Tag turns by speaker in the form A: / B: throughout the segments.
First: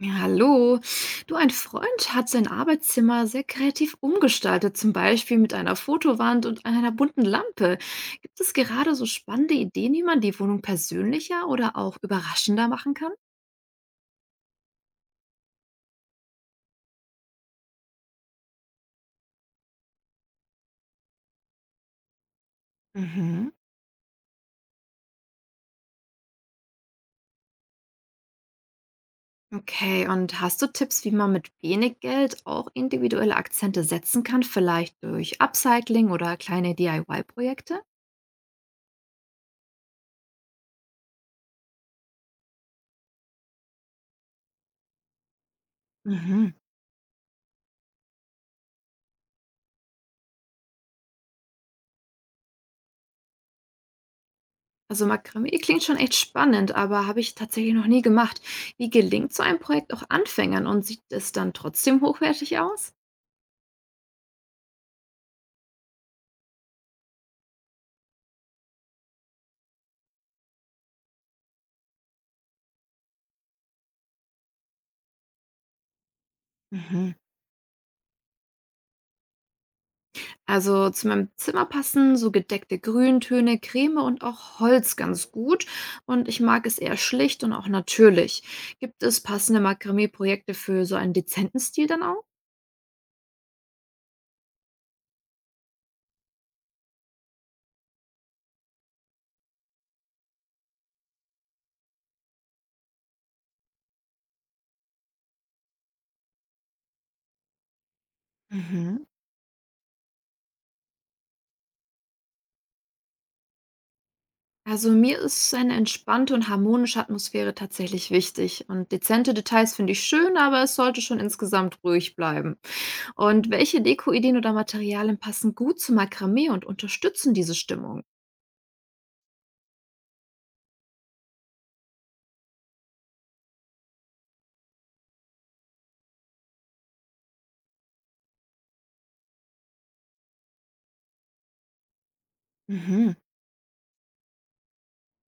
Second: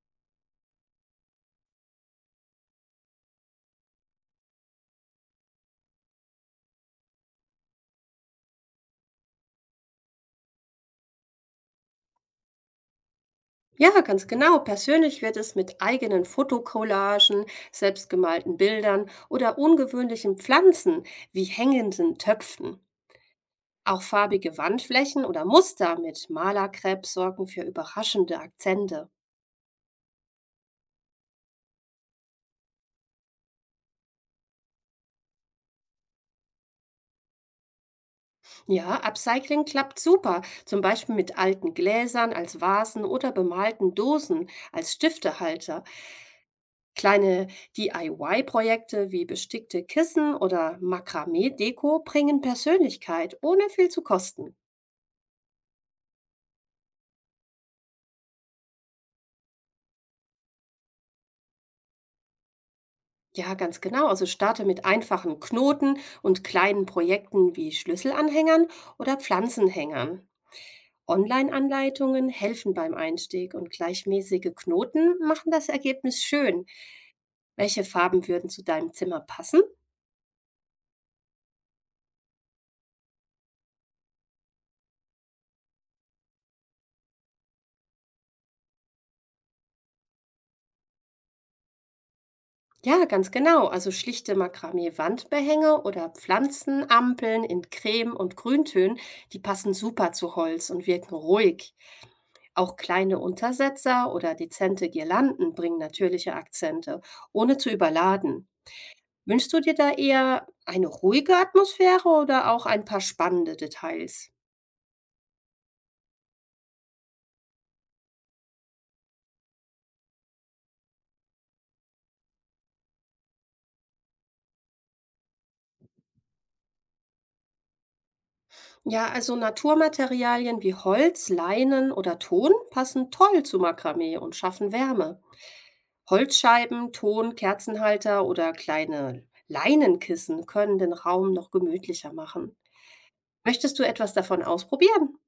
A: Ja, hallo. Du, ein Freund hat sein Arbeitszimmer sehr kreativ umgestaltet, zum Beispiel mit einer Fotowand und einer bunten Lampe. Gibt es gerade so spannende Ideen, wie man die Wohnung persönlicher oder auch überraschender machen kann?
B: Ja, ganz genau. Persönlich wird es mit eigenen Fotocollagen, selbstgemalten Bildern oder ungewöhnlichen Pflanzen wie hängenden Töpfen.
A: Mhm.
B: Auch farbige Wandflächen oder Muster mit Malerkrepp sorgen für überraschende Akzente.
A: Okay, und hast du Tipps, wie man mit wenig Geld auch individuelle Akzente setzen kann, vielleicht durch Upcycling oder kleine DIY-Projekte?
B: Ja, Upcycling klappt super, zum Beispiel mit alten Gläsern als Vasen oder bemalten Dosen als Stiftehalter. Kleine DIY-Projekte wie bestickte Kissen oder Makramee-Deko bringen Persönlichkeit, ohne viel zu kosten.
A: Also Makramee klingt schon echt spannend, aber habe ich tatsächlich noch nie gemacht. Wie gelingt so ein Projekt auch Anfängern und sieht es dann trotzdem hochwertig aus?
B: Ja, ganz genau. Also starte mit einfachen Knoten und kleinen Projekten wie Schlüsselanhängern oder Pflanzenhängern. Online-Anleitungen helfen beim Einstieg und gleichmäßige Knoten machen das Ergebnis schön.
A: Mhm.
B: Welche Farben würden zu deinem Zimmer passen?
A: Also zu meinem Zimmer passen so gedeckte Grüntöne, Creme und auch Holz ganz gut. Und ich mag es eher schlicht und auch natürlich. Gibt es passende Makramee-Projekte für so einen dezenten Stil dann auch?
B: Ja, ganz genau. Also schlichte Makramee-Wandbehänge oder Pflanzenampeln in Creme- und Grüntönen, die passen super zu Holz und wirken ruhig. Auch kleine Untersetzer oder dezente Girlanden bringen natürliche Akzente, ohne zu überladen.
A: Mhm.
B: Wünschst du dir da eher eine ruhige Atmosphäre oder auch ein paar spannende Details?
A: Also mir ist eine entspannte und harmonische Atmosphäre tatsächlich wichtig. Und dezente Details finde ich schön, aber es sollte schon insgesamt ruhig bleiben. Und welche Dekoideen oder Materialien passen gut zu Makramee und unterstützen diese Stimmung?
B: Ja, also Naturmaterialien wie Holz, Leinen oder Ton passen toll zu Makramee und schaffen Wärme. Holzscheiben, Ton, Kerzenhalter oder kleine Leinenkissen können den Raum noch gemütlicher machen.
A: Mhm.
B: Möchtest du etwas davon ausprobieren?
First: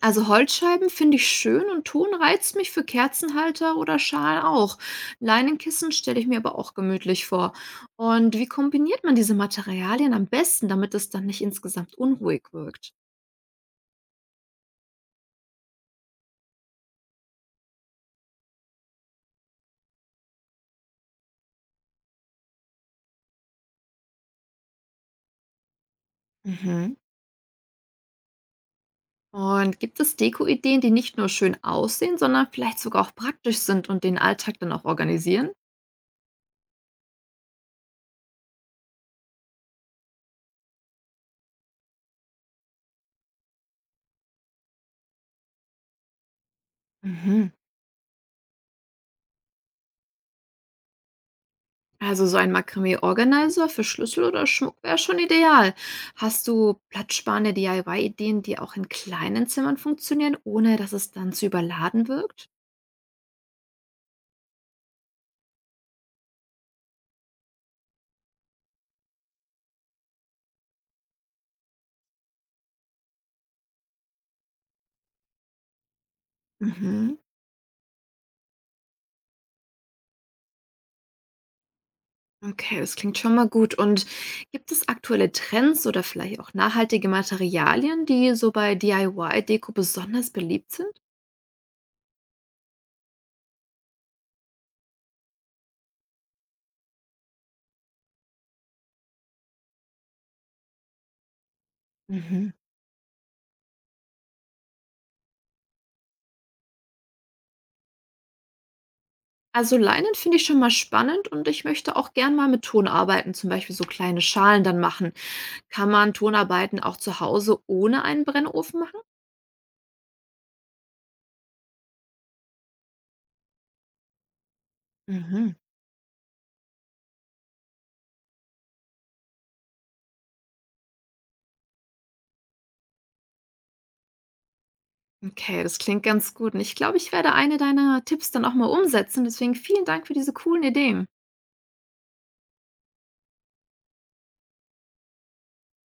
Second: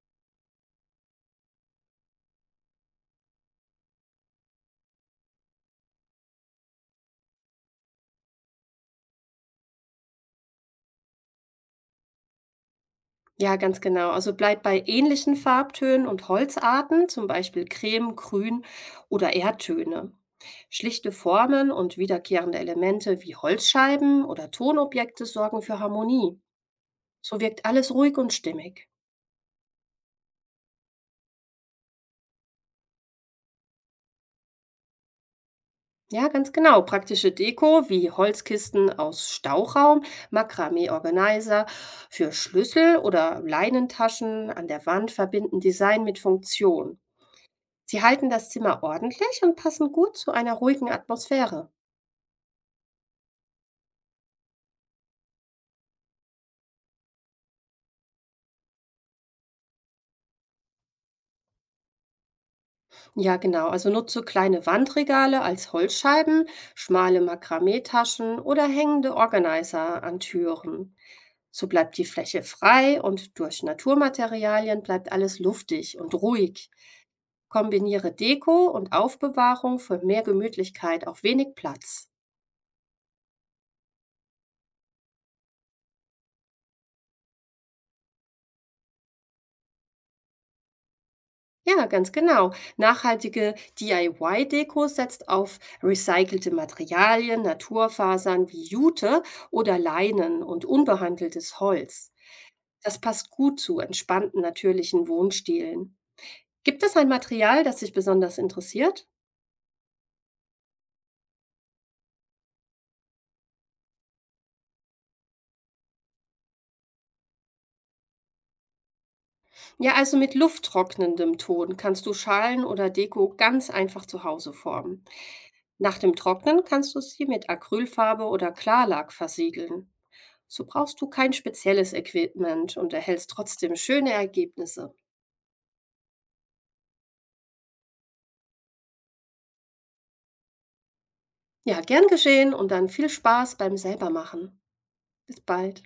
A: Also Holzscheiben finde ich schön und Ton reizt mich für Kerzenhalter oder Schalen auch. Leinenkissen stelle ich mir aber auch gemütlich vor. Und wie kombiniert man diese Materialien am besten, damit es dann nicht insgesamt unruhig wirkt?
B: Ja, ganz genau. Also bleibt bei ähnlichen Farbtönen und Holzarten, zum Beispiel Creme, Grün oder Erdtöne. Schlichte Formen und wiederkehrende Elemente wie Holzscheiben oder Tonobjekte sorgen für Harmonie.
A: Mhm.
B: So wirkt alles ruhig und stimmig.
A: Und gibt es Dekoideen, die nicht nur schön aussehen, sondern vielleicht sogar auch praktisch sind und den Alltag dann auch organisieren?
B: Ja, ganz genau. Praktische Deko wie Holzkisten aus Stauraum, Makramee-Organizer für Schlüssel oder Leinentaschen an der Wand verbinden Design mit Funktion.
A: Mhm.
B: Sie halten das Zimmer ordentlich und passen gut zu einer ruhigen Atmosphäre.
A: Also so ein Makramee-Organizer für Schlüssel oder Schmuck wäre schon ideal. Hast du platzsparende DIY-Ideen, die auch in kleinen Zimmern funktionieren, ohne dass es dann zu überladen wirkt?
B: Ja, genau. Also nutze kleine Wandregale als Holzscheiben, schmale Makramee-Taschen oder hängende Organizer an Türen. So bleibt die Fläche frei und durch Naturmaterialien bleibt alles luftig und ruhig.
A: Mhm.
B: Kombiniere Deko und Aufbewahrung für mehr Gemütlichkeit auf wenig Platz.
A: Okay, das klingt schon mal gut. Und gibt es aktuelle Trends oder vielleicht auch nachhaltige Materialien, die so bei DIY-Deko besonders beliebt sind?
B: Ja, ganz genau. Nachhaltige DIY deko setzt auf recycelte Materialien, Naturfasern wie Jute oder Leinen und unbehandeltes Holz.
A: Mhm.
B: Das passt gut zu entspannten, natürlichen Wohnstilen. Gibt es ein Material, das dich besonders interessiert?
A: Also Leinen finde ich schon mal spannend und ich möchte auch gern mal mit Ton arbeiten, zum Beispiel so kleine Schalen dann machen. Kann man Tonarbeiten auch zu Hause ohne einen Brennofen machen?
B: Ja, also mit lufttrocknendem Ton kannst du Schalen oder Deko ganz einfach zu Hause formen.
A: Mhm.
B: Nach dem Trocknen kannst du sie mit Acrylfarbe oder Klarlack versiegeln. So brauchst du kein spezielles Equipment und erhältst trotzdem schöne Ergebnisse.
A: Okay, das klingt ganz gut. Und ich glaube, ich werde eine deiner Tipps dann auch mal umsetzen. Deswegen vielen Dank für diese coolen Ideen.
B: Ja, gern geschehen und dann viel Spaß beim Selbermachen. Bis bald.